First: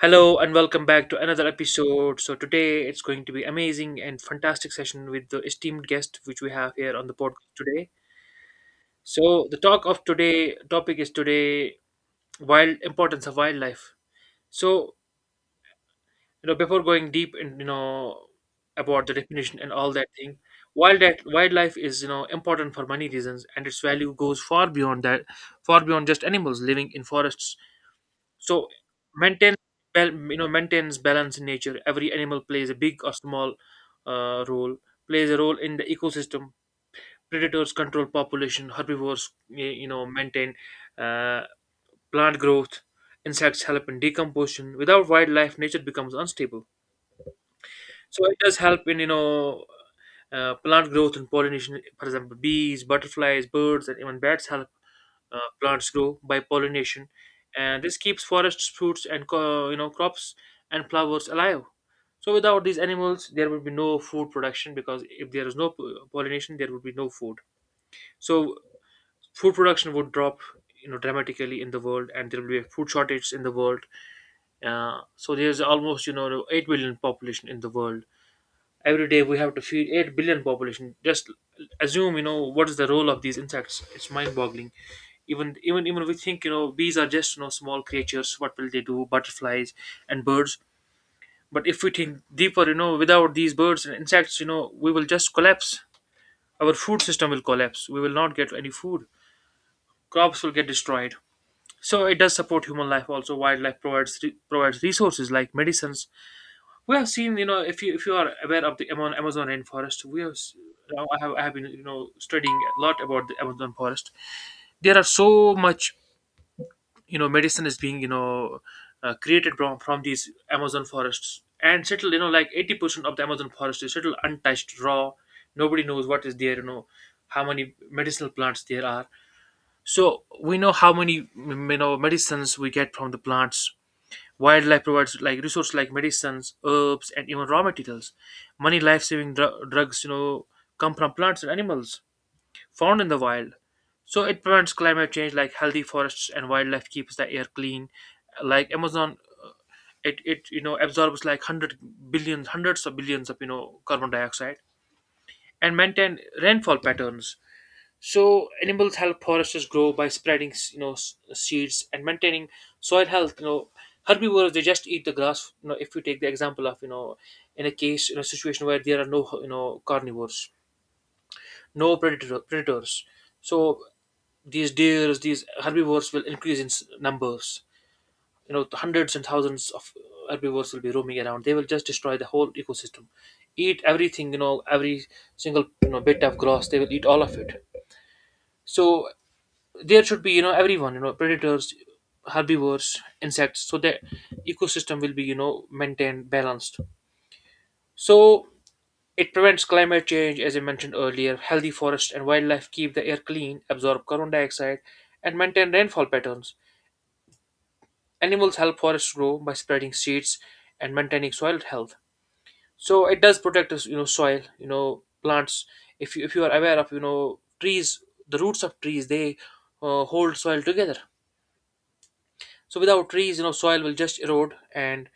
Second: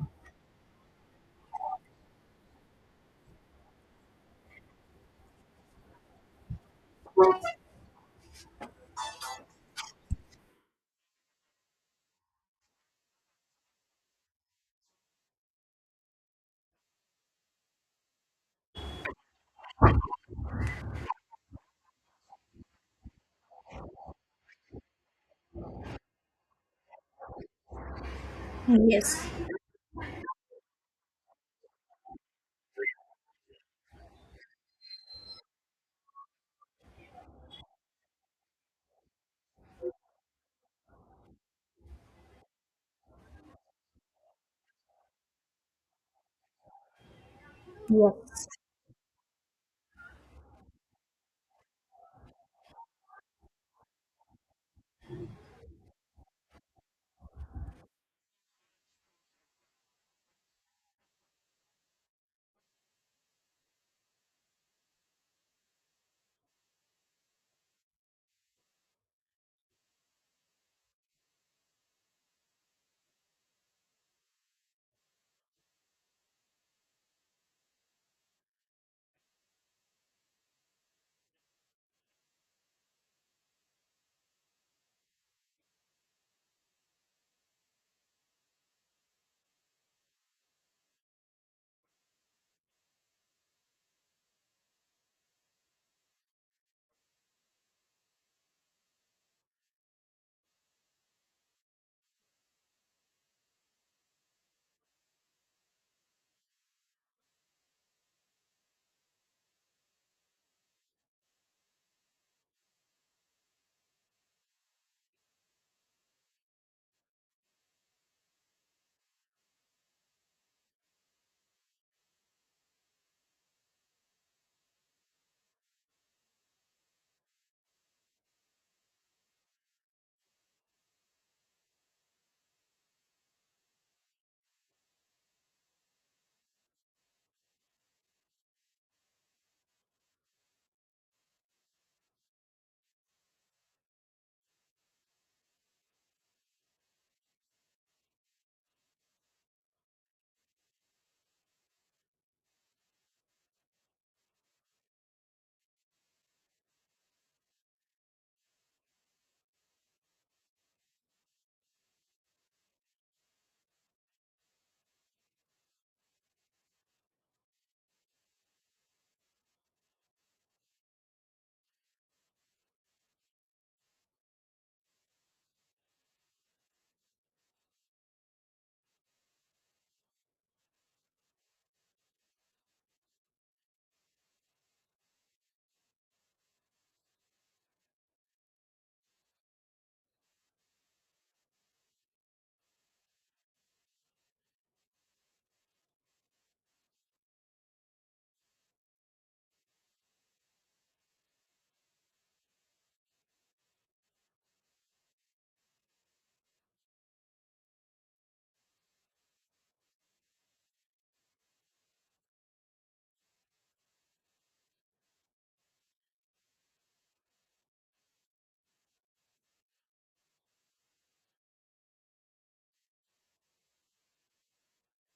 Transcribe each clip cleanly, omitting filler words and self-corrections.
Hello and welcome back to another episode. So today it's going to be amazing and fantastic session with the esteemed guest which we have here on the podcast today. So the talk of today topic is today wild importance of wildlife. So before going deep and about the definition and all that thing, wildlife is important for many reasons and its value goes far beyond that, far beyond just animals living in forests. So Yes. maintain maintains balance in nature. Every animal plays a big or small role. Plays a role in the ecosystem. Predators control population. Herbivores maintain uh, plant growth. Insects help in decomposition. Without wildlife, nature becomes unstable. So it Yes. does help in plant growth and pollination. For example, bees, butterflies, birds, and even bats help plants grow by pollination, and this keeps forests, fruits, and crops and flowers alive. So without these animals, there would be no food production because if there is no pollination, there would be no food. So food production would drop, you know, dramatically in the world, and there will be a food shortage in the world. So there's almost 8 billion population in the world, every day we have to feed 8 billion population. Just assume what is the role of these insects. It's mind boggling. Even we think, bees are just, small creatures, what will they do? Butterflies and birds. But if we think deeper, without these birds and insects, we will just collapse. Our food system will collapse, we will not get any food, crops will get destroyed. So it does support human life also. Wildlife provides provides resources like medicines. We have seen, you know, if you are aware of the Amazon rainforest, we have. Now I have been, you know, studying a lot about the Amazon forest. There are so much, you know, medicine is being, you know, created from these Amazon forests. And settled, you know, like 80% of the Amazon forest is settled untouched raw. Nobody knows what is there. You know how many medicinal plants there are. So we know how many you know medicines we get from the plants. Wildlife provides like resources like medicines, herbs, and even raw materials. Many life-saving drugs, you know, come from plants and animals found in the wild. So it prevents climate change. Like healthy forests and wildlife keeps the air clean. Like Amazon, uh, it you know absorbs like hundred billions, hundreds of billions of, you know, carbon dioxide, and maintain rainfall patterns. So animals help foresters grow by spreading, seeds and maintaining soil health. You know, herbivores they just eat the grass. You know, if you take the example of, you know, in a situation where there are no, you know, carnivores, no predators, so these deers, these herbivores will increase in numbers. You know, hundreds and thousands of herbivores will be roaming around. They will just destroy the whole ecosystem, eat everything. You know, every single, you know, bit of grass, they will eat all of it. So there should be, you know, everyone, you know, predators, herbivores, insects, so the ecosystem will be, you know, maintained balanced. So it prevents climate change, as I mentioned earlier. Healthy forests and wildlife keep the air clean, absorb carbon dioxide, and maintain rainfall patterns. Animals help forests grow by spreading seeds and maintaining soil health. So it does protect us, you know, soil, you know, plants. If you are aware of, you know, trees, the roots of trees, they hold soil together. So without trees, you know, soil will just erode, and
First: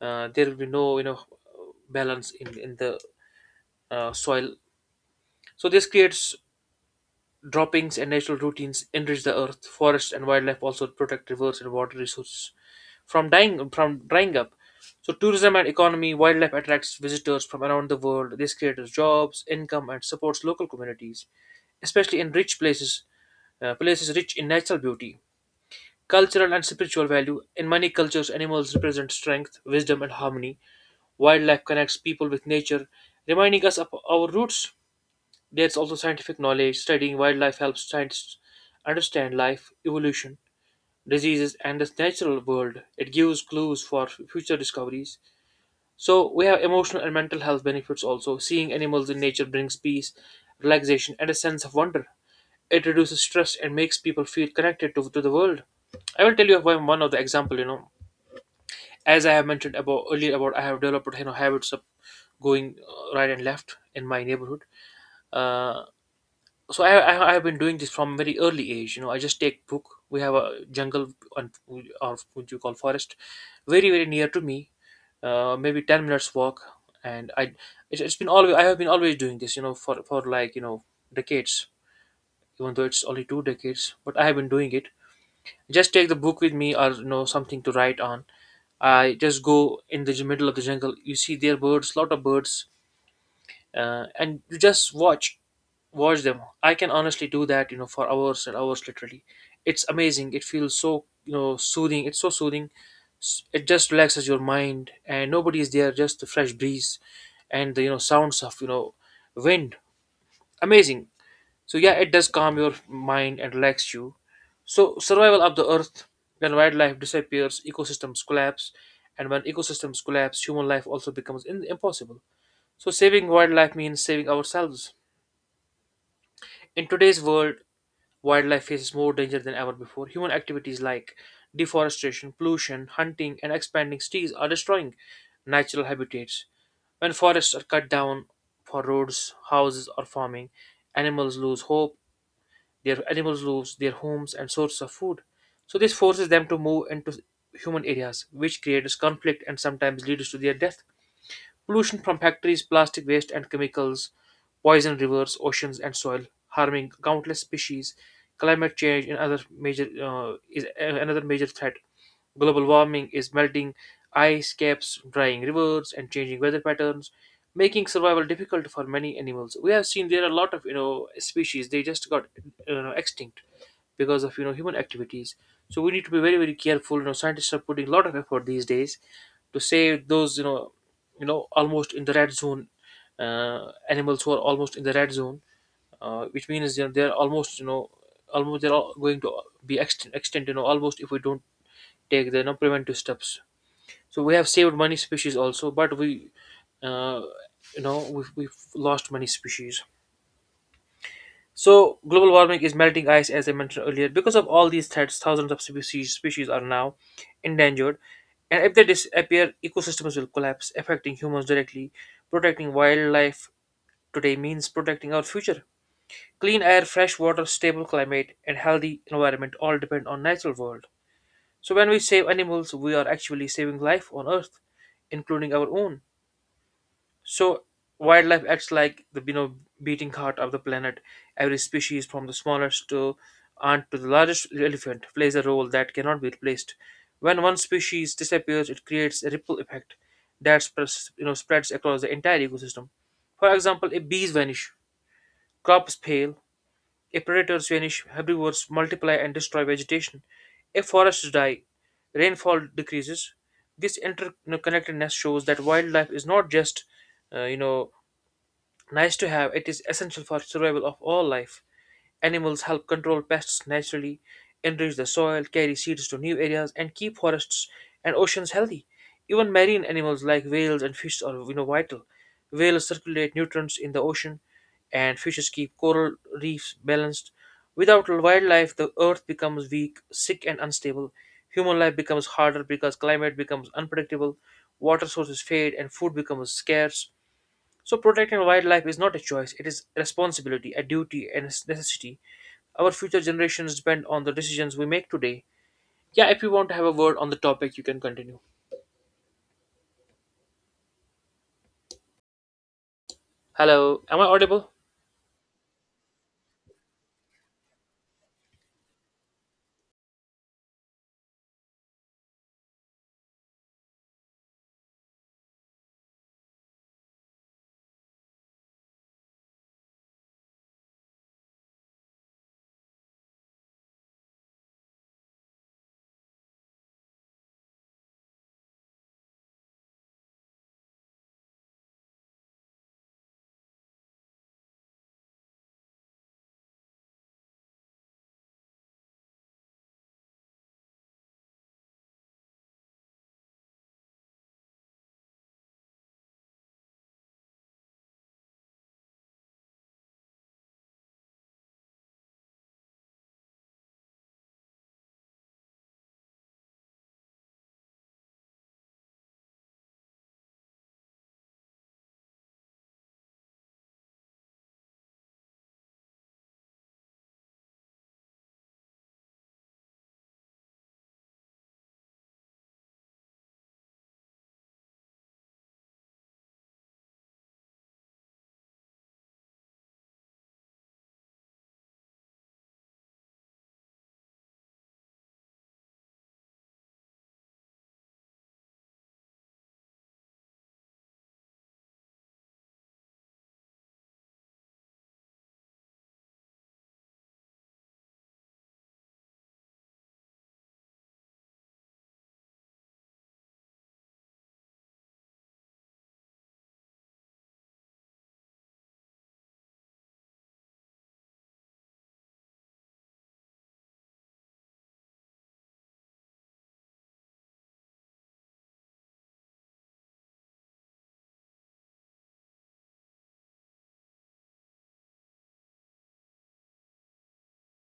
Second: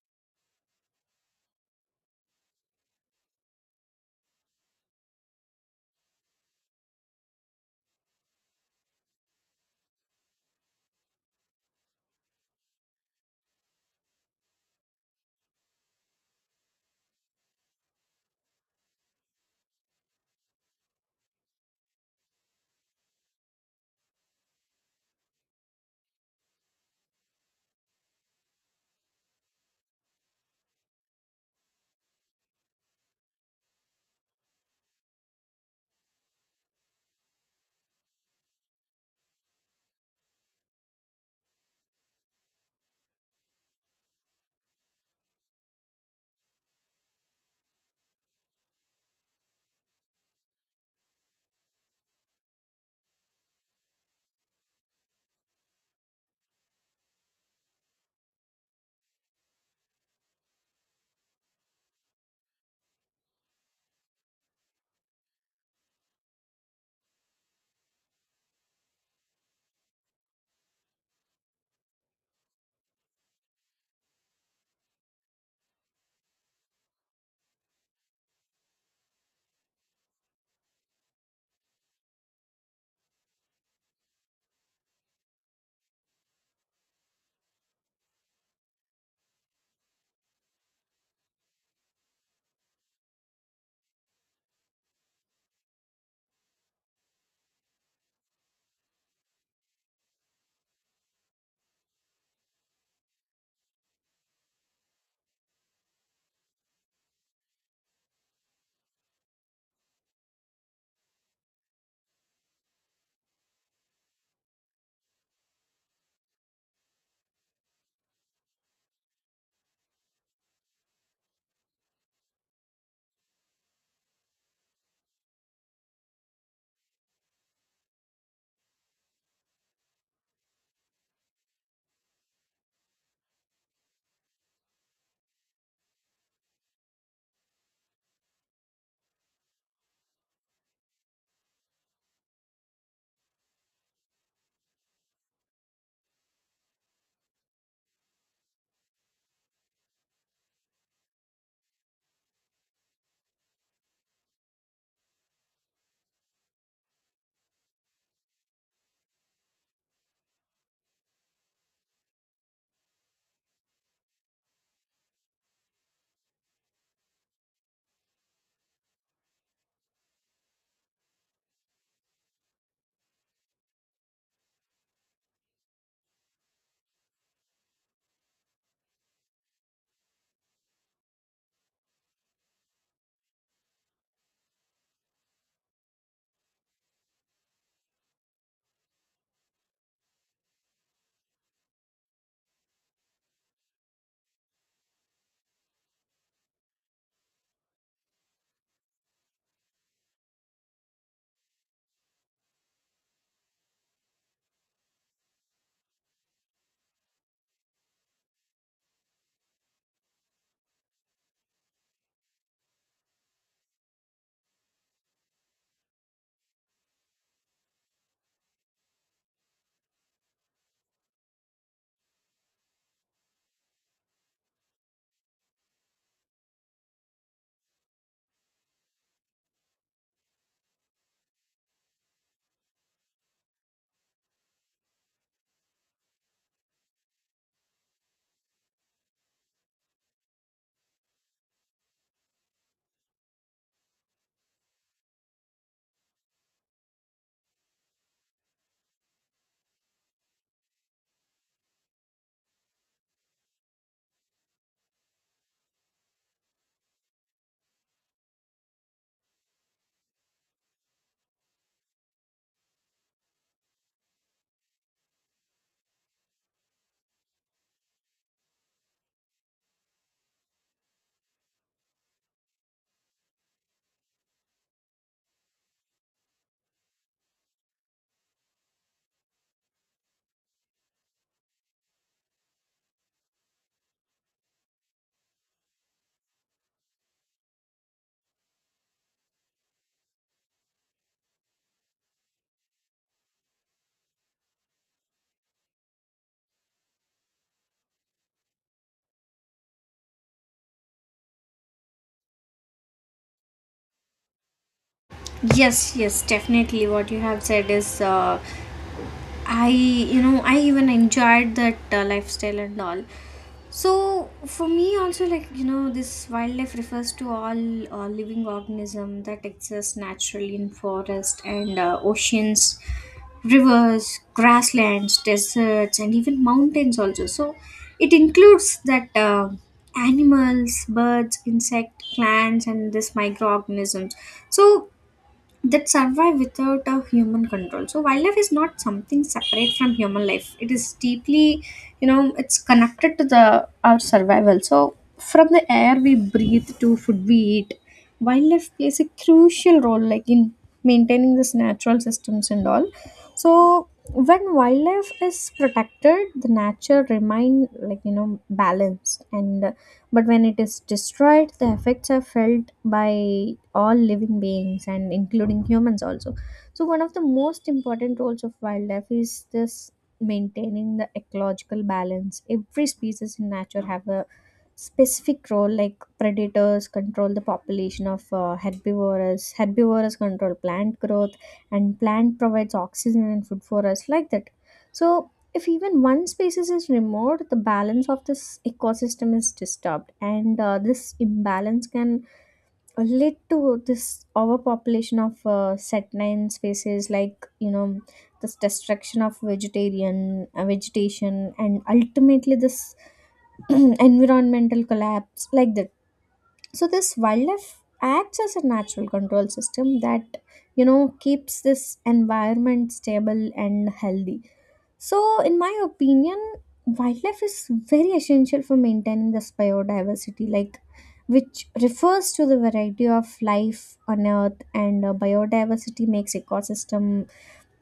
there will be no, you know, balance in the soil. So this creates droppings and natural routines enrich the earth. Forests and wildlife also protect rivers and water resources from dying, from drying up. So tourism and economy, wildlife attracts visitors from around the world. This creates jobs, income, and supports local communities, especially in rich places, places rich in natural beauty. Cultural and spiritual value. In many cultures, animals represent strength, wisdom, and harmony. Wildlife connects people with nature, reminding us of our roots. There's also scientific knowledge. Studying wildlife helps scientists understand life, evolution, diseases, and the natural world. It gives clues for future discoveries. So, we have emotional and mental health benefits also. Seeing animals in nature brings peace, relaxation, and a sense of wonder. It reduces stress and makes people feel connected to the world. I will tell you of one of the example, you know, as I have mentioned about earlier, about I have developed, you know, habits of going right and left in my neighborhood. Uh, so I have been doing this from very early age. You know, I just take book. We have a jungle and or what you call forest, very very near to me, maybe 10 minutes walk. And I, it's been always I have been always doing this. You know, for like, you know, decades. Even though it's only two decades, but I have been doing it. Just take the book with me or, you know, something to write on. I just go in the middle of the jungle. You see there birds, lot of birds, and you just watch them. I can honestly do that, you know, for hours and hours, literally. It's amazing. It feels so, you know, soothing. It's so soothing. It just relaxes your mind, and nobody is there. Just the fresh breeze, and the, you know, sounds of, you know, wind. Amazing. So yeah, it does calm your mind and relax you. So survival of the earth, when wildlife disappears, ecosystems collapse, and when ecosystems collapse, human life also becomes impossible. So saving wildlife means saving ourselves. In today's world, wildlife faces more danger than ever before. Human activities like deforestation, pollution, hunting, and expanding cities are destroying natural habitats. When forests are cut down for roads, houses, or farming, animals lose hope animals lose their homes and sources of food. So this forces them to move into human areas, which creates conflict and sometimes leads to their death. Pollution from factories, plastic waste, and chemicals poison rivers, oceans, and soil, harming countless species. Climate change and other major is a- another major threat. Global warming is melting ice caps, drying rivers, and changing weather patterns, making survival difficult for many animals. We have seen there are a lot of, you know, species they just got, you know, extinct because of, you know, human activities. So we need to be very very careful. You know, scientists are putting a lot of effort these days to save those, almost in the red zone, animals who are almost in the red zone, which means, you know, they're almost, you know, almost they're all going to be extinct, you know, almost, if we don't take the, you know, preventive steps. So we have saved many species also, but we, uh, you know, we've lost many species. So global warming is melting ice, as I mentioned earlier. Because of all these threats, thousands of species are now endangered, and if they disappear, ecosystems will collapse, affecting humans directly. Protecting wildlife today means protecting our future. Clean air, fresh water, stable climate, and healthy environment all depend on natural world. So when we save animals, we are actually saving life on Earth, including our own. So wildlife acts like the, you know, beating heart of the planet. Every species, from the smallest to ant to the largest elephant, plays a role that cannot be replaced. When one species disappears, it creates a ripple effect that spreads, you know, spreads across the entire ecosystem. For example, if bees vanish, crops fail. If predators vanish, herbivores multiply and destroy vegetation. If forests die, rainfall decreases. This interconnectedness shows that wildlife is not just, you know, nice to have, it is essential for survival of all life. Animals help control pests naturally, enrich the soil, carry seeds to new areas, and keep forests and oceans healthy. Even marine animals like whales and fish are, you know, vital. Whales circulate nutrients in the ocean, and fishes keep coral reefs balanced. Without wildlife, the earth becomes weak, sick, and unstable. Human life becomes harder because climate becomes unpredictable, water sources fade, and food becomes scarce. So, protecting wildlife is not a choice, it is a responsibility, a duty, and a necessity. Our future generations depend on the decisions we make today. Yeah, if you want to have a word on the topic, you can continue. Hello, am I audible? Yes, yes, definitely. What you have said is I, I even enjoyed that lifestyle and all. So for me also this wildlife refers to all living organism that exists naturally in forest and oceans, rivers, grasslands, deserts and even mountains also. So it includes that animals, birds, insect, plants and this microorganisms. So that survive without a human control. So wildlife is not something separate from human life, it is deeply, it's connected to the our survival. So from the air we breathe to food we eat, wildlife plays a crucial role like in maintaining this natural systems and all. So when wildlife is protected, the nature remain like balanced, and but when it is destroyed, the effects are felt by all living beings and including humans also. So, one of the most important roles of wildlife is this maintaining the ecological balance. Every species in nature have a specific role like predators control the population of herbivores, control plant growth, and plant provides oxygen and food for us like that. So if even one species is removed, the balance of this ecosystem is disturbed, and this imbalance can lead to this overpopulation of set species, this destruction of vegetarian vegetation, and ultimately this environmental collapse like that. So this wildlife acts as a natural control system that keeps this environment stable and healthy. So, in my opinion, wildlife is very essential for maintaining this biodiversity, like which refers to the variety of life on Earth, and biodiversity makes ecosystem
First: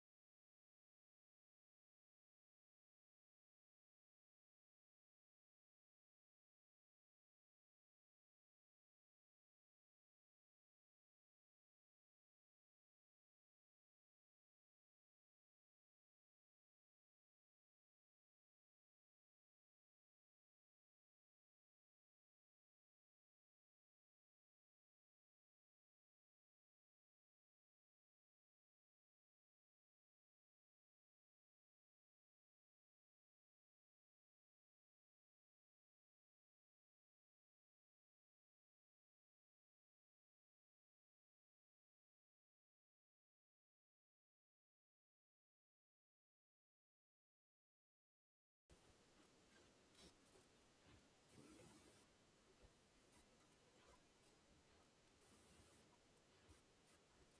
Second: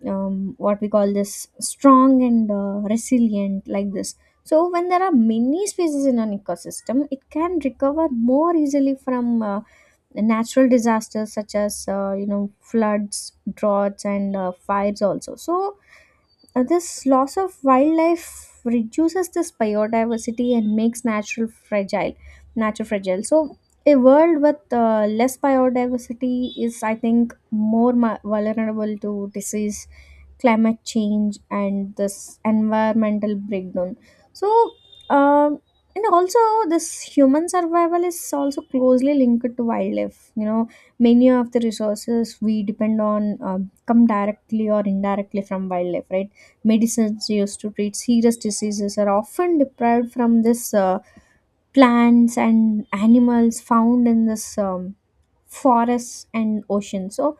what we call this strong and resilient, like this. So, when there are many species in an ecosystem, it can recover more easily from natural disasters such as floods, droughts, and fires also. So, this loss of wildlife reduces this biodiversity and makes natural fragile nature fragile. So a world with less biodiversity is I think vulnerable to disease, climate change, and this environmental breakdown. So um, and also this human survival is also closely linked to wildlife, many of the resources we depend on come directly or indirectly from wildlife, right? Medicines used to treat serious diseases are often deprived from this plants and animals found in this forests and oceans. So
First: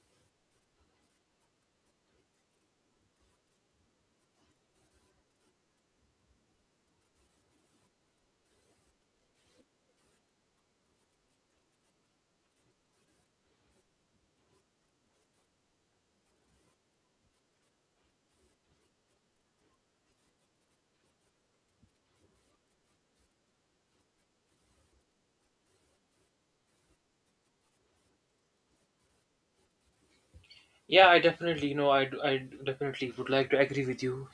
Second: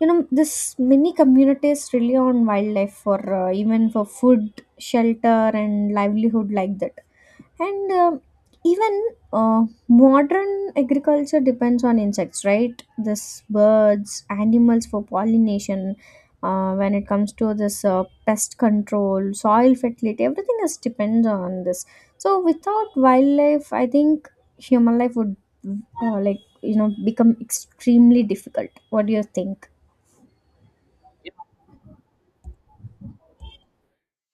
this many communities rely on wildlife for even for food, shelter, and livelihood like that. And even modern agriculture depends on insects, right? This birds, animals for pollination. When it comes to this pest control, soil fertility, everything is depends on this. So without wildlife, I think human life would like become extremely difficult. What do you think? Yeah, I definitely, I definitely would like to agree with you.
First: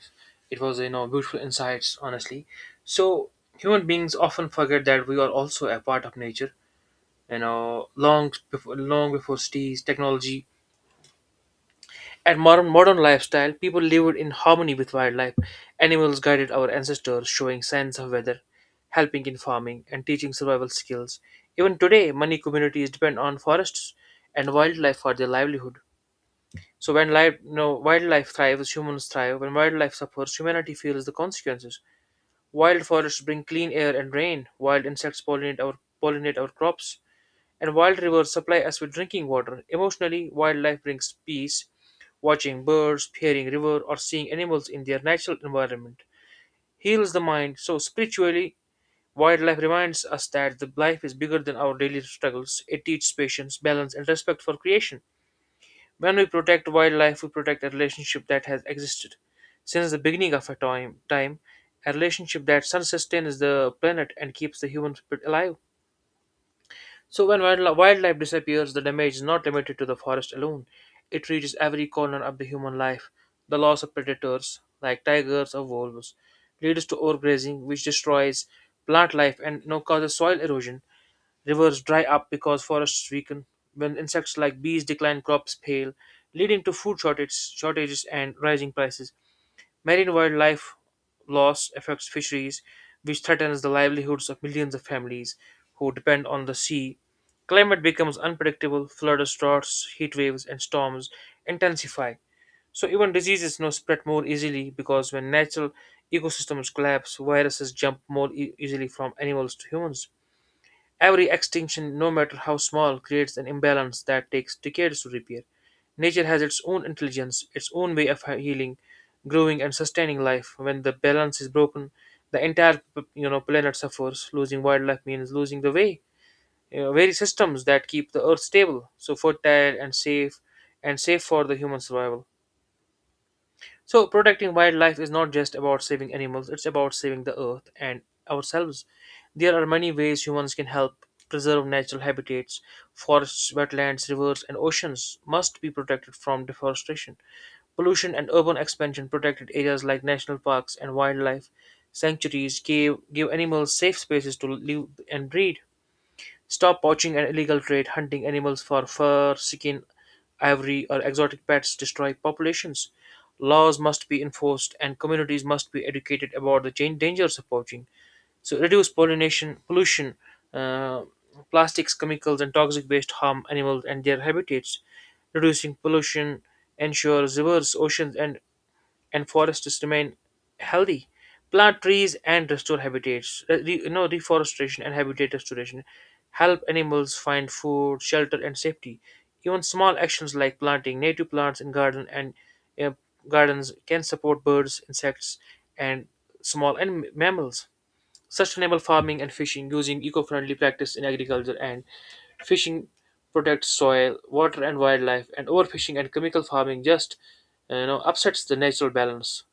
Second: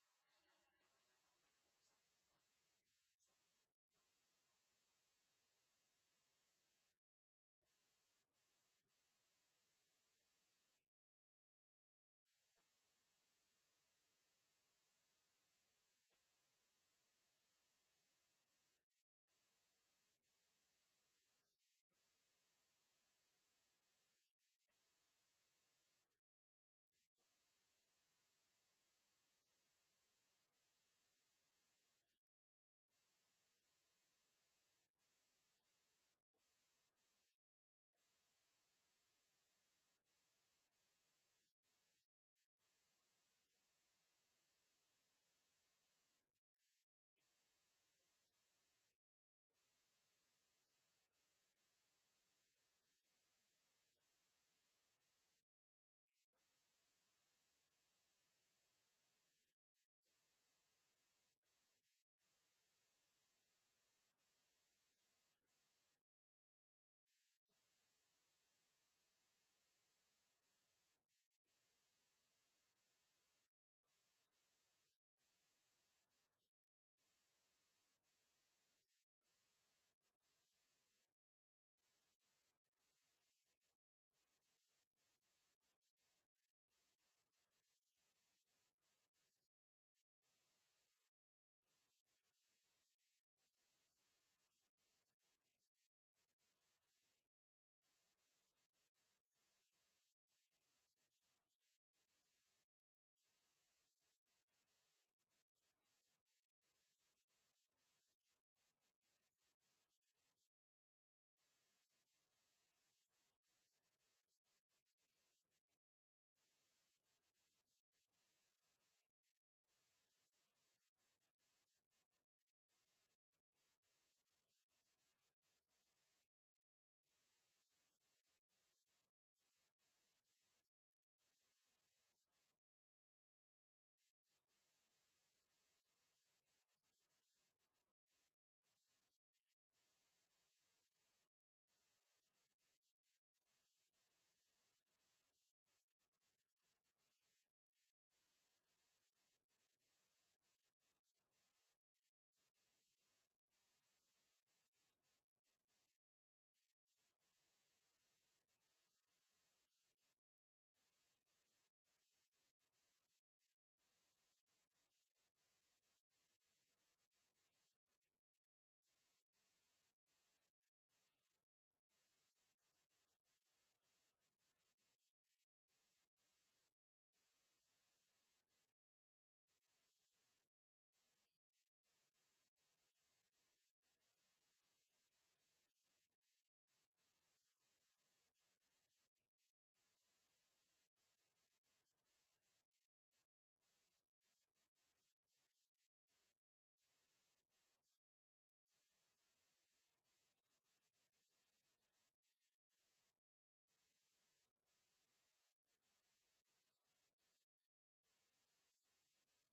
It was, beautiful insights, honestly. So, human beings often forget that we are also a part of nature. You know, long before cities, technology, at modern lifestyle, people lived in harmony with wildlife. Animals guided our ancestors, showing signs of weather, helping in farming, and teaching survival skills. Even today, many communities depend on forests and wildlife for their livelihood. So when life, wildlife thrives, humans thrive. When wildlife suffers, humanity feels the consequences. Wild forests bring clean air and rain. Wild insects pollinate our crops and wild rivers supply us with drinking water. Emotionally, wildlife brings peace. Watching birds, hearing river, or seeing animals in their natural environment heals the mind. So spiritually, wildlife reminds us that the life is bigger than our daily struggles. It teaches patience, balance, and respect for creation. When we protect wildlife, we protect a relationship that has existed since the beginning of a time, a relationship that sustains the planet and keeps the human spirit alive. So when wildlife disappears, the damage is not limited to the forest alone. It reaches every corner of the human life. The loss of predators like tigers or wolves leads to overgrazing, which destroys plant life and, you know, causes soil erosion. Rivers dry up because forests weaken. When insects like bees decline, crops fail, leading to food shortages and rising prices. Marine wildlife loss affects fisheries, which threatens the livelihoods of millions of families who depend on the sea. Climate becomes unpredictable, floods, droughts, heat waves, and storms intensify. So, even diseases now spread more easily because when natural ecosystems collapse, viruses jump easily from animals to humans. Every extinction, no matter how small, creates an imbalance that takes decades to repair. Nature has its own intelligence, its own way of healing, growing, and sustaining life. When the balance is broken, the entire planet suffers. Losing wildlife means losing the way, you know, very systems that keep the earth stable, so fertile and safe for the human survival. So, protecting wildlife is not just about saving animals, it's about saving the earth and ourselves. There are many ways humans can help preserve natural habitats. Forests, wetlands, rivers, and oceans must be protected from deforestation. Pollution and urban expansion protected areas like national parks and wildlife sanctuaries give animals safe spaces to live and breed. Stop poaching and illegal trade, hunting animals for fur, skin, ivory, or exotic pets destroy populations. Laws must be enforced and communities must be educated about the dangers of poaching. So, reduce pollination, pollution, uh, plastics, chemicals, and toxic waste harm animals and their habitats. Reducing pollution ensures rivers, oceans, and forests remain healthy. Plant trees and restore habitats. Reforestation and habitat restoration help animals find food, shelter, and safety. Even small actions like planting native plants in garden and uh, gardens can support birds, insects, and small and mammals. Sustainable farming and fishing using eco-friendly practice in agriculture and fishing protects soil, water, and wildlife. And overfishing and chemical farming just upsets the natural balance.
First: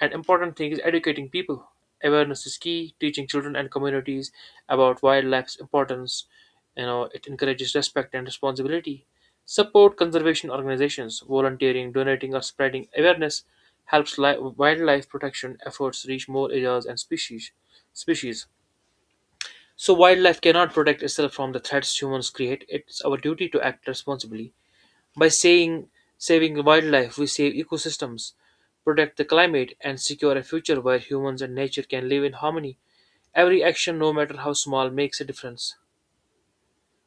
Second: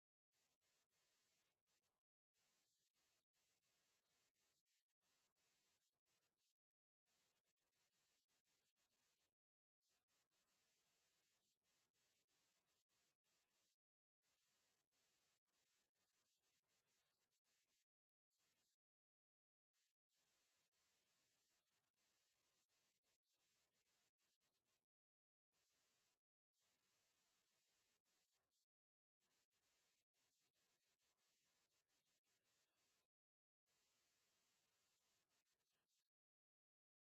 An important thing is educating people. Awareness is key. Teaching children and communities about wildlife's importance, you know, it encourages respect and responsibility. Support conservation organizations, volunteering, donating, or spreading awareness helps wildlife protection efforts reach more areas and species. Species. So wildlife cannot protect itself from the threats humans create. It's our duty to act responsibly. By saying saving wildlife, we save ecosystems, protect the climate, and secure a future where humans and nature can live in harmony. Every action, no matter how small, makes a difference.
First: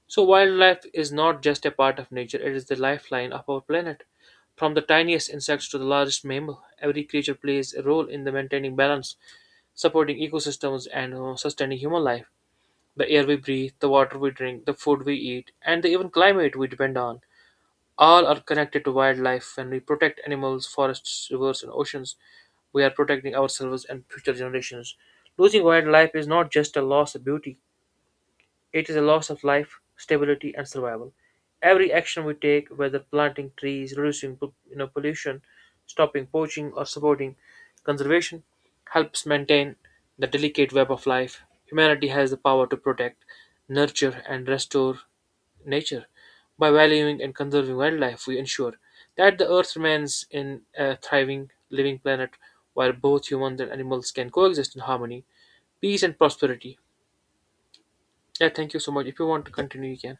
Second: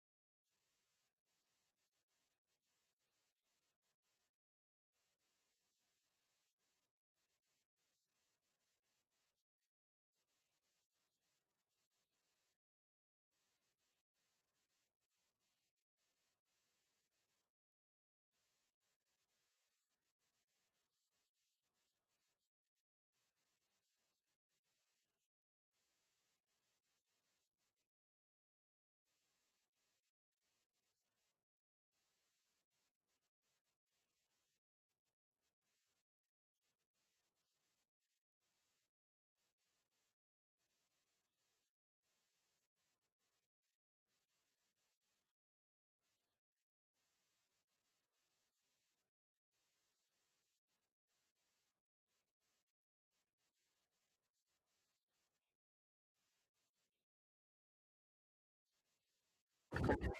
So, wildlife is not just a part of nature, it is the lifeline of our planet. From the tiniest insects to the largest mammal, every creature plays a role in the maintaining balance, supporting ecosystems, and sustaining human life. The air we breathe, the water we drink, the food we eat, and the even climate we depend on all are connected to wildlife. When we protect animals, forests, rivers, and oceans, we are protecting ourselves and future generations. Losing wildlife is not just a loss of beauty, it is a loss of life, stability, and survival. Every action we take, whether planting trees, reducing pollution, stopping poaching, or supporting conservation, helps maintain the delicate web of life. Humanity has the power to protect, nurture, and restore nature. By valuing and conserving wildlife, we ensure that the Earth remains in a thriving, living planet where both humans and animals can coexist in harmony, peace, and prosperity. Yeah, thank you so much. If you want to continue, you can.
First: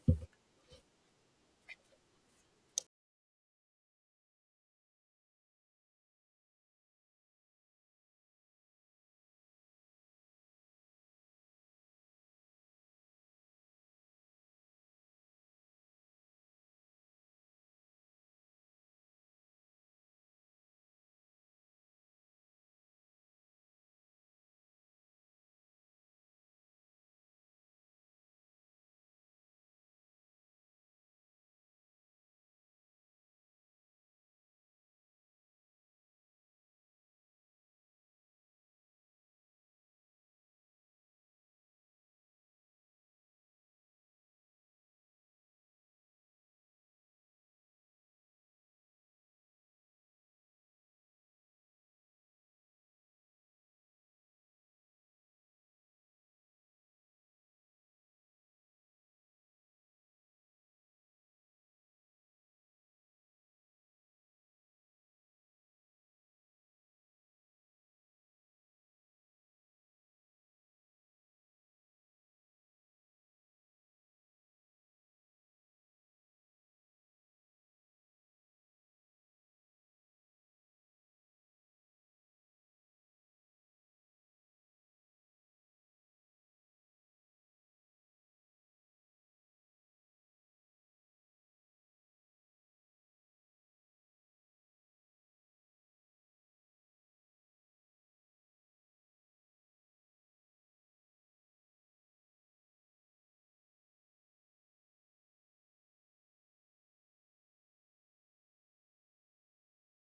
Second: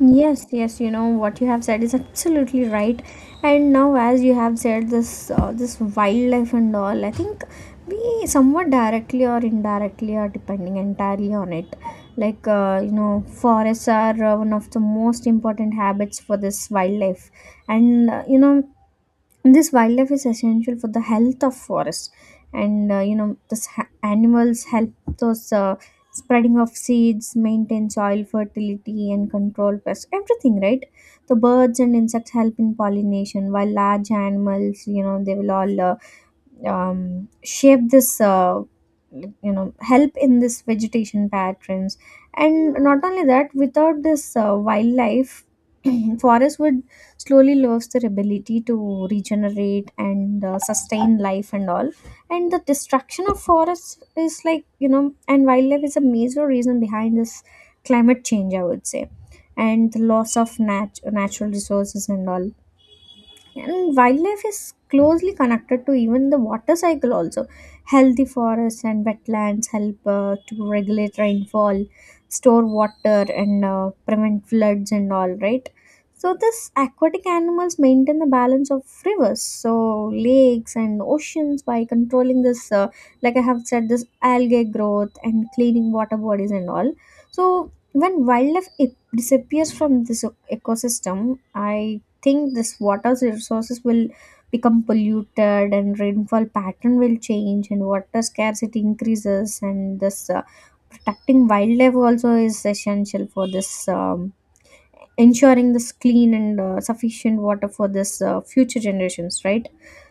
Yes, yes, what you have said is absolutely right. And now, as you have said, this this wildlife and all, I think we somewhat directly or indirectly are depending entirely on it. Like, forests are one of the most important habits for this wildlife, and and this wildlife is essential for the health of forests. And this animals help those spreading of seeds, maintain soil fertility, and control pests, everything, right? The birds and insects help in pollination, while large animals, they will all shape this help in this vegetation patterns. And not only that, without this wildlife, forest would slowly lose their ability to regenerate and sustain life and all. And the destruction of forests is like and wildlife is a major reason behind this climate change, I would say, and the loss of natural resources and all. And wildlife is closely connected to even the water cycle also. Healthy forests and wetlands help to regulate rainfall, store water, and prevent floods and all, right? So this aquatic animals maintain the balance of rivers, so lakes and oceans, by controlling this like I have said, this algae growth and cleaning water bodies and all. So when wildlife disappears from this ecosystem, I think this water resources will become polluted, and rainfall pattern will change, and water scarcity increases. And this protecting wildlife also is essential for this um, ensuring this clean and sufficient water for this future generations, right?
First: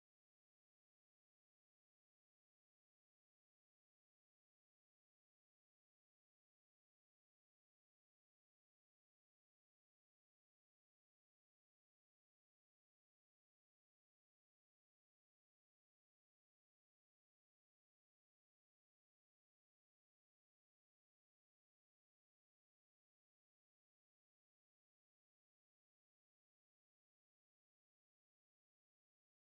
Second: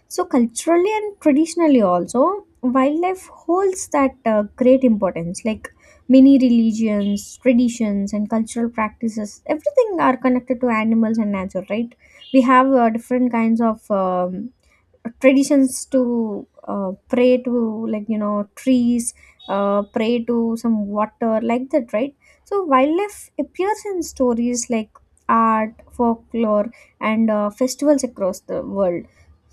So culturally and traditionally also, wildlife holds that great importance, like many religions, traditions, and cultural practices, everything are connected to animals and nature, right? We have different kinds of traditions to pray to like trees, pray to some water like that, right? So wildlife appears in stories like art, folklore, and festivals across the world.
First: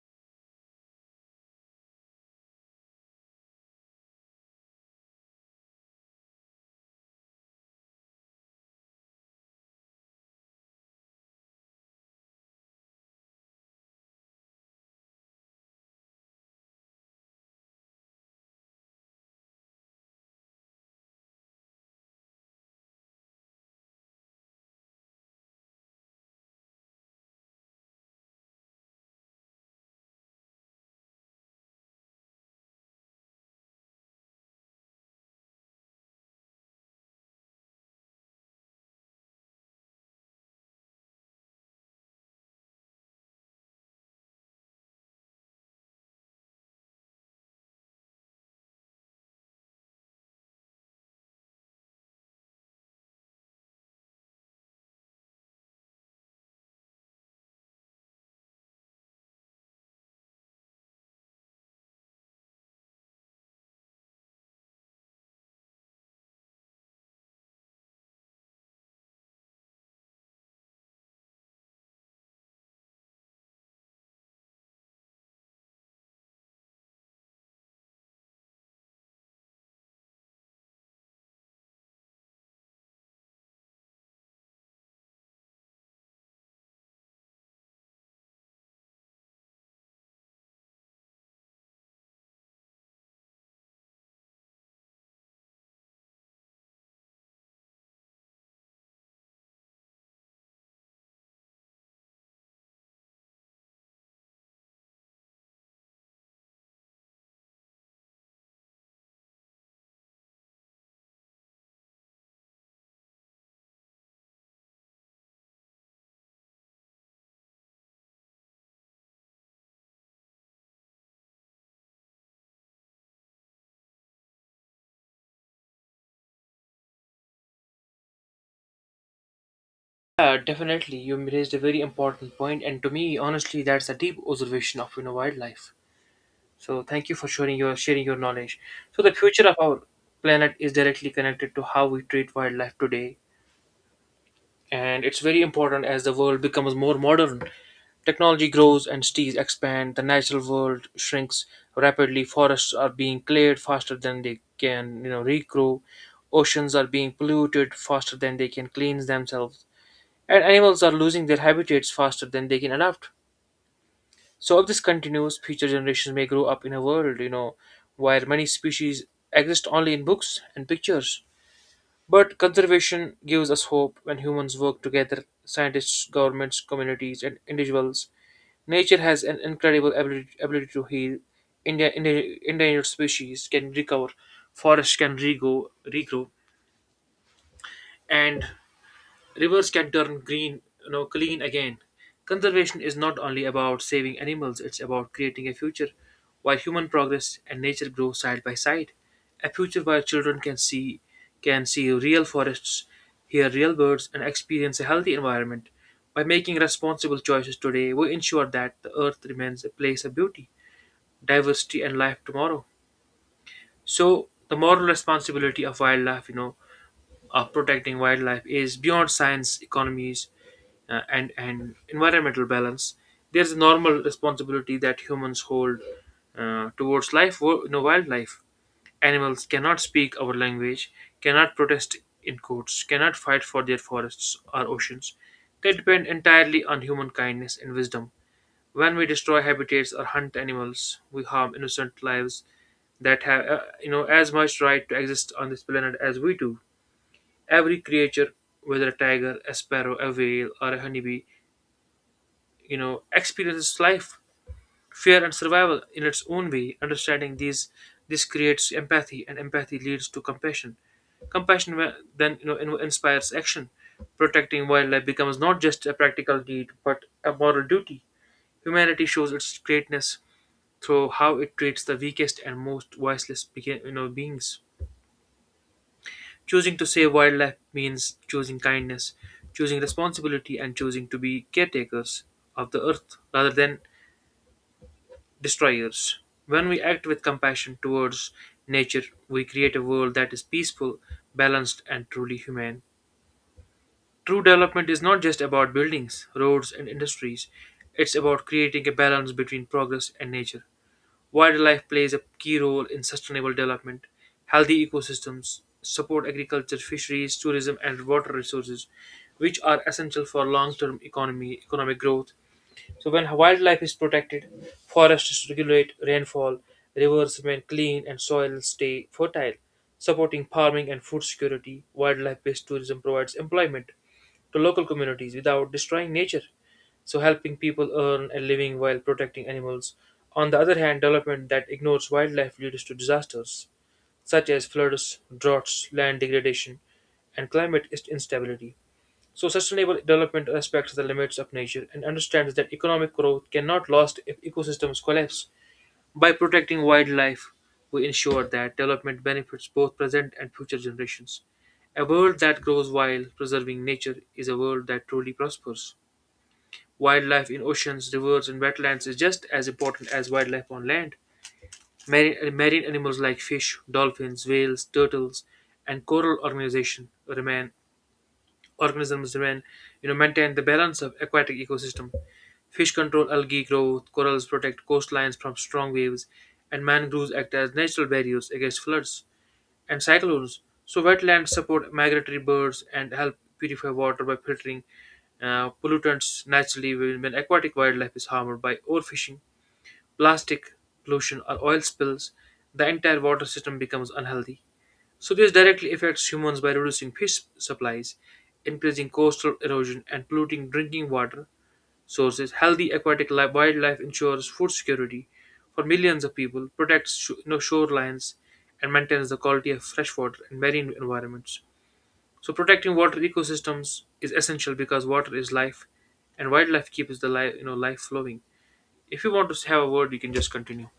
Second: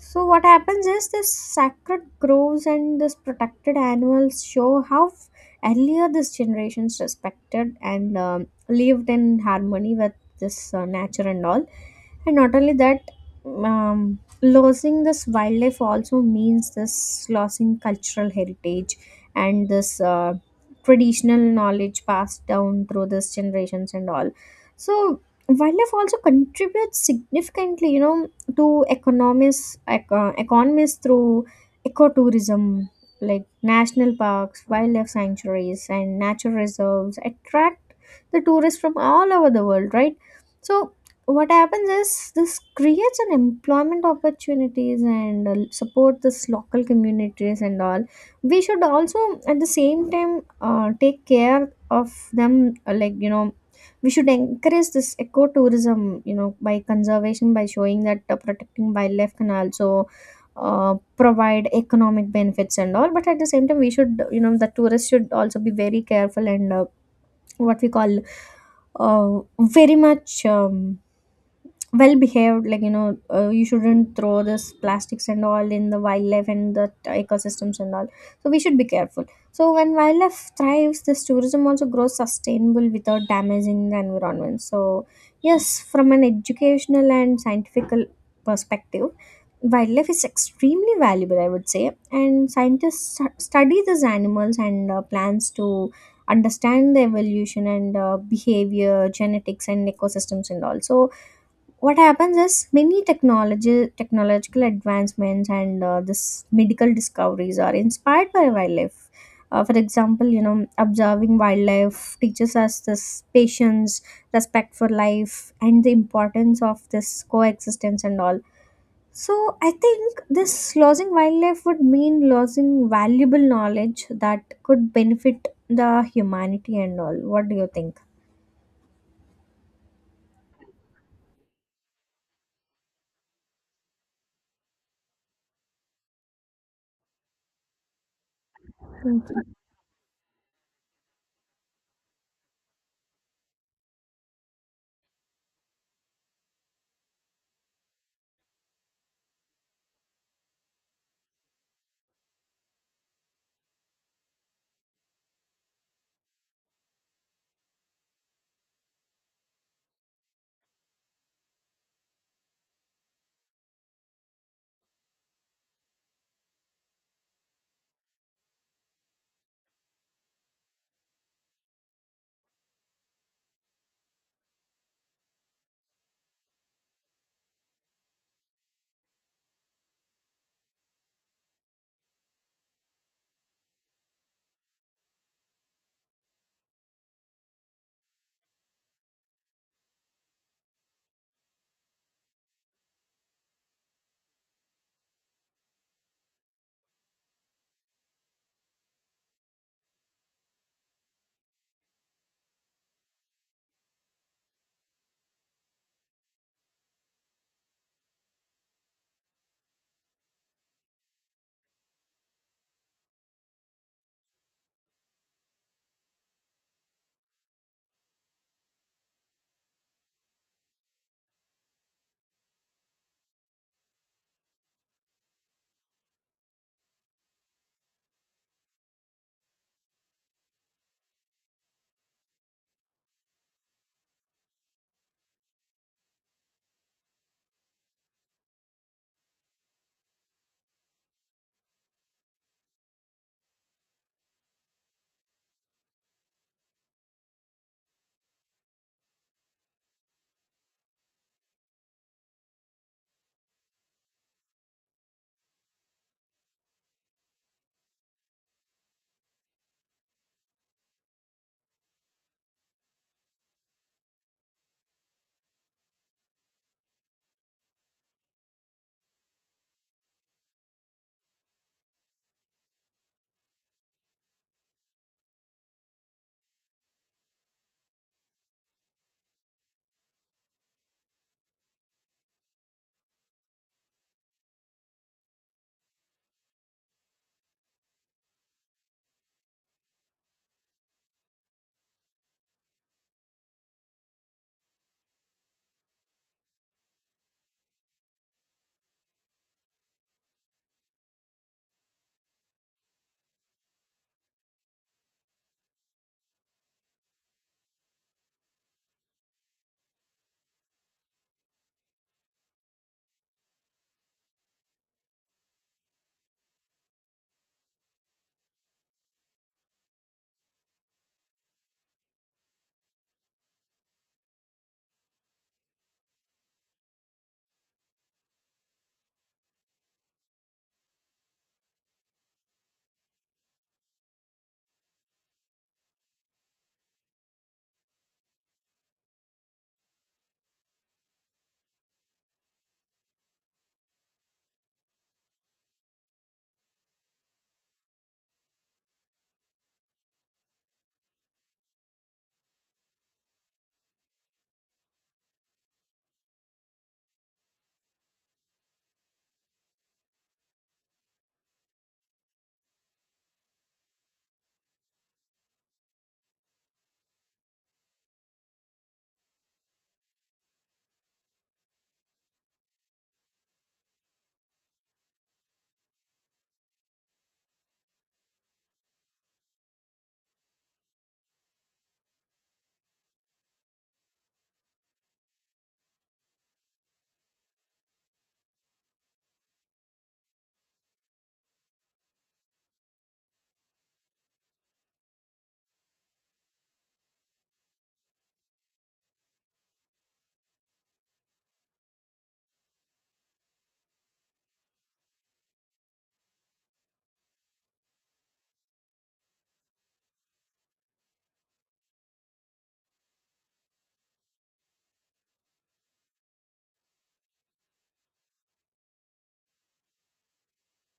So what happens is this sacred groves and this protected animals show how earlier this generations respected and lived in harmony with this nature and all. And not only that, um, losing this wildlife also means this losing cultural heritage and this traditional knowledge passed down through these generations and all. So wildlife also contributes significantly, to economies through ecotourism, like national parks, wildlife sanctuaries, and nature reserves attract the tourists from all over the world, right? So what happens is this creates an employment opportunities and support this local communities and all. We should also at the same time take care of them, we should encourage this ecotourism, by conservation, by showing that protecting wildlife can also provide economic benefits and all. But at the same time, we should, the tourists should also be very careful and what we call very much well behaved, like you shouldn't throw this plastics and all in the wildlife and the ecosystems and all. So we should be careful. So when wildlife thrives, this tourism also grows sustainable without damaging the environment. So yes, from an educational and scientific perspective, wildlife is extremely valuable, I would say. And scientists study these animals and plants to understand the evolution and behavior, genetics, and ecosystems and all. So what happens is many technology technological advancements and this medical discoveries are inspired by wildlife. Uh, for example, observing wildlife teaches us this patience, respect for life, and the importance of this coexistence and all. So I think this losing wildlife would mean losing valuable knowledge that could benefit the humanity and all. What do you think? Yeah, definitely. You raised a very important point, and to me, honestly, that's a deep observation of, you know, wildlife. So thank you for sharing your knowledge. So the future of our planet is directly connected to how we treat wildlife today and it's very important as the world becomes more modern. Technology grows and cities expand, the natural world shrinks rapidly, forests are being cleared faster than they can, you know, regrow, oceans are being polluted faster than they can cleanse themselves, and animals are losing their habitats faster than they can adapt. So if this continues, future generations may grow up in a world, you know, where many species exist only in books and pictures. But conservation gives us hope when humans work together scientists, governments, communities, and individuals. Nature has an incredible ability to heal. Endangered species can recover, forests can regrow, and rivers can turn green, you know, clean again. Conservation is not only about saving animals, it's about creating a future where human progress and nature grow side by side. A future where children can see real forests, hear real birds, and experience a healthy environment. By making responsible choices today, we ensure that the earth remains a place of beauty, diversity, and life tomorrow. So, the moral responsibility of wildlife, you know, of protecting wildlife is beyond science, economies, and environmental balance. There's a normal responsibility that humans hold towards life, wildlife. Animals cannot speak our language, cannot protest in courts, cannot fight for their forests or oceans. They depend entirely on human kindness and wisdom. When we destroy habitats or hunt animals, we harm innocent lives that have, you know, as much right to exist on this planet as we do every creature, whether a tiger, a sparrow, a whale, or a honeybee, you know, experiences life, fear, and survival in its own way. Understanding these, this creates empathy, and empathy leads to compassion. Compassion then, you know, inspires action. Protecting wildlife becomes not just a practical need but a moral duty. Humanity shows its greatness through how it treats the weakest and most voiceless beings. Choosing to save wildlife means choosing kindness, choosing responsibility, and choosing to be caretakers of the earth rather than destroyers. When we act with compassion towards nature, we create a world that is peaceful, balanced, and truly humane. True development is not just about buildings, roads, and industries, it's about creating a balance between progress and nature. Wildlife plays a key role in sustainable development. Healthy ecosystems support agriculture, fisheries, tourism, and water resources, which are essential for long-term economy economic growth. So when wildlife is protected, forests regulate rainfall, rivers remain clean, and soils stay fertile, supporting farming and food security. Wildlife-based tourism provides employment to local communities without destroying nature, so helping people earn a living while protecting animals. On the other hand, development that ignores wildlife leads to disasters such as floods, droughts, land degradation, and climate instability. So sustainable development respects the limits of nature and understands that economic growth cannot last if ecosystems collapse. By protecting wildlife, we ensure that development benefits both present and future generations. A world that grows while preserving nature is a world that truly prospers. Wildlife in oceans, rivers, and wetlands is just as important as wildlife on land. Marine animals like fish, dolphins, whales, turtles, and coral organization remain organisms remain, you know, maintain the balance of aquatic ecosystem. Fish control algae growth, corals protect coastlines from strong waves, and mangroves act as natural barriers against floods and cyclones. So wetlands support migratory birds and help purify water by filtering pollutants naturally when aquatic wildlife is harmed by overfishing plastic pollution, or oil spills, the entire water system becomes unhealthy. So, this directly affects humans by reducing fish supplies, increasing coastal erosion, and polluting drinking water sources. Healthy aquatic wildlife ensures food security for millions of people, protects shorelines, and maintains the quality of fresh water and marine environments. So, protecting water ecosystems is essential because water is life, and wildlife keeps the life, you know, life flowing. If you want to have a word, you can just continue.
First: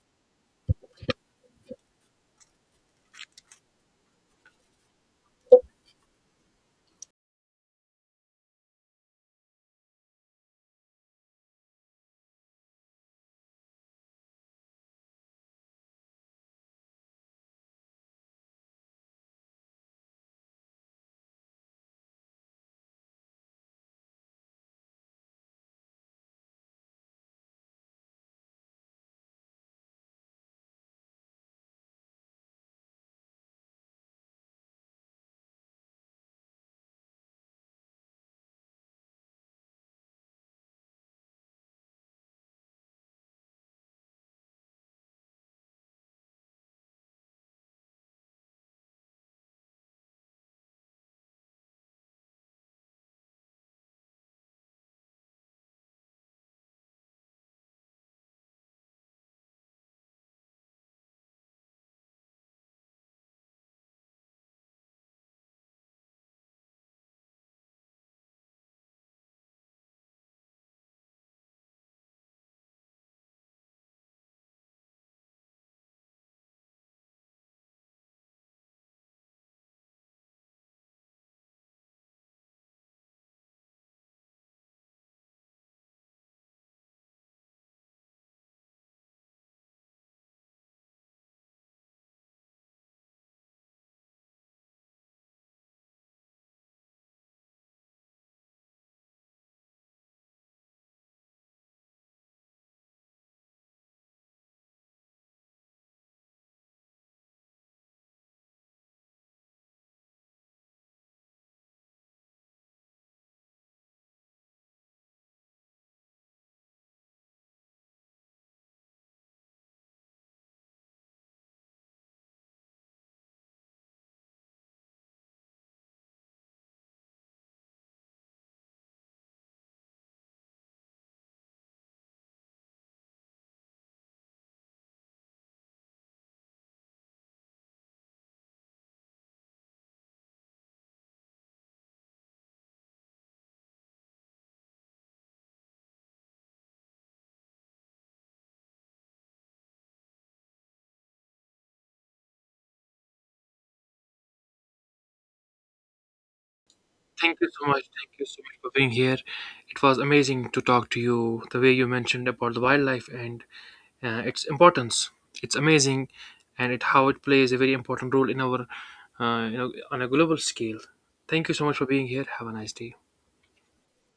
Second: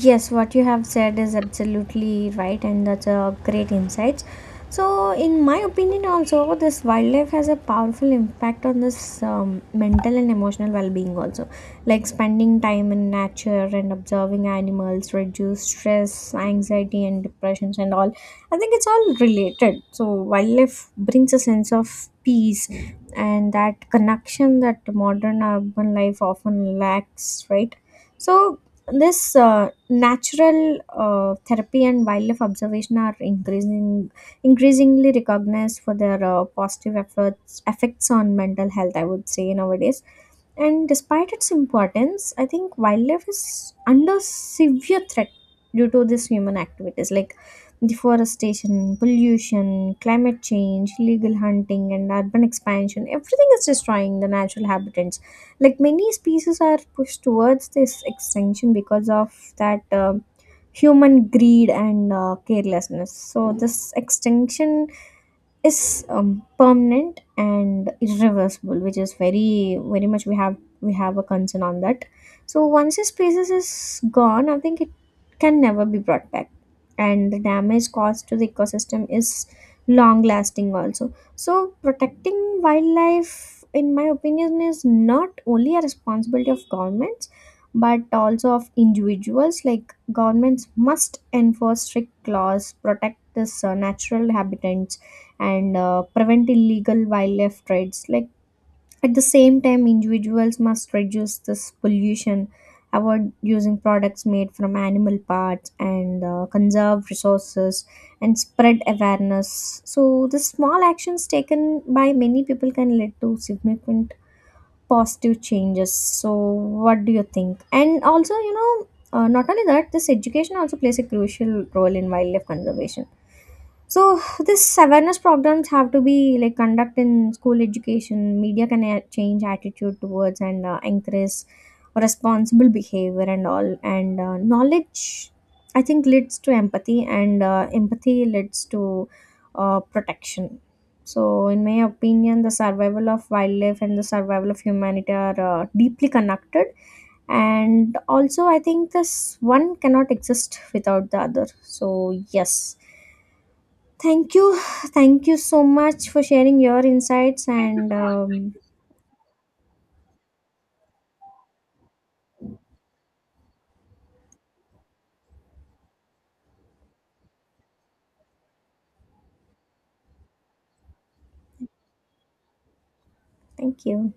Yes, what you have said is absolutely right, and that's a great insight. So, in my opinion, also this wildlife has a powerful impact on this mental and emotional well-being. Also, like spending time in nature and observing animals reduce stress, anxiety, and depressions, and all. I think it's all related. So, wildlife brings a sense of peace and that connection that modern urban life often lacks. Right. So, this natural therapy and wildlife observation are increasingly recognized for their positive efforts effects on mental health, I would say, nowadays. And despite its importance, I think wildlife is under severe threat due to this human activities like deforestation, pollution, climate change, illegal hunting, and urban expansion. Everything is destroying the natural habitats. Like many species are pushed towards this extinction because of that human greed and carelessness. So this extinction is permanent and irreversible, which is very very much, we have a concern on that. So once this species is gone, I think it can never be brought back, and the damage caused to the ecosystem is long lasting also. So protecting wildlife, in my opinion, is not only a responsibility of governments but also of individuals. Like governments must enforce strict laws, protect this natural habitats, and prevent illegal wildlife trades. Like at the same time, individuals must reduce this pollution, avoid using products made from animal parts, and conserve resources and spread awareness. So the small actions taken by many people can lead to significant positive changes. So what do you think? And also, not only that, this education also plays a crucial role in wildlife conservation. So this awareness programs have to be like conduct in school education, media can change attitude towards and encourage responsible behavior and all. And knowledge, I think, leads to empathy, and empathy leads to protection. So, in my opinion, the survival of wildlife and the survival of humanity are deeply connected. And also, I think this one cannot exist without the other. So, yes. Thank you. Thank you so much for sharing your Thank insights. you so much. And Thank you so much for being here. It was amazing to talk to you. The way you mentioned about the wildlife and its importance, it's amazing, and it how it plays a very important role in our, you know, on a global scale. Thank you so much for being here. Have a nice day. thank you.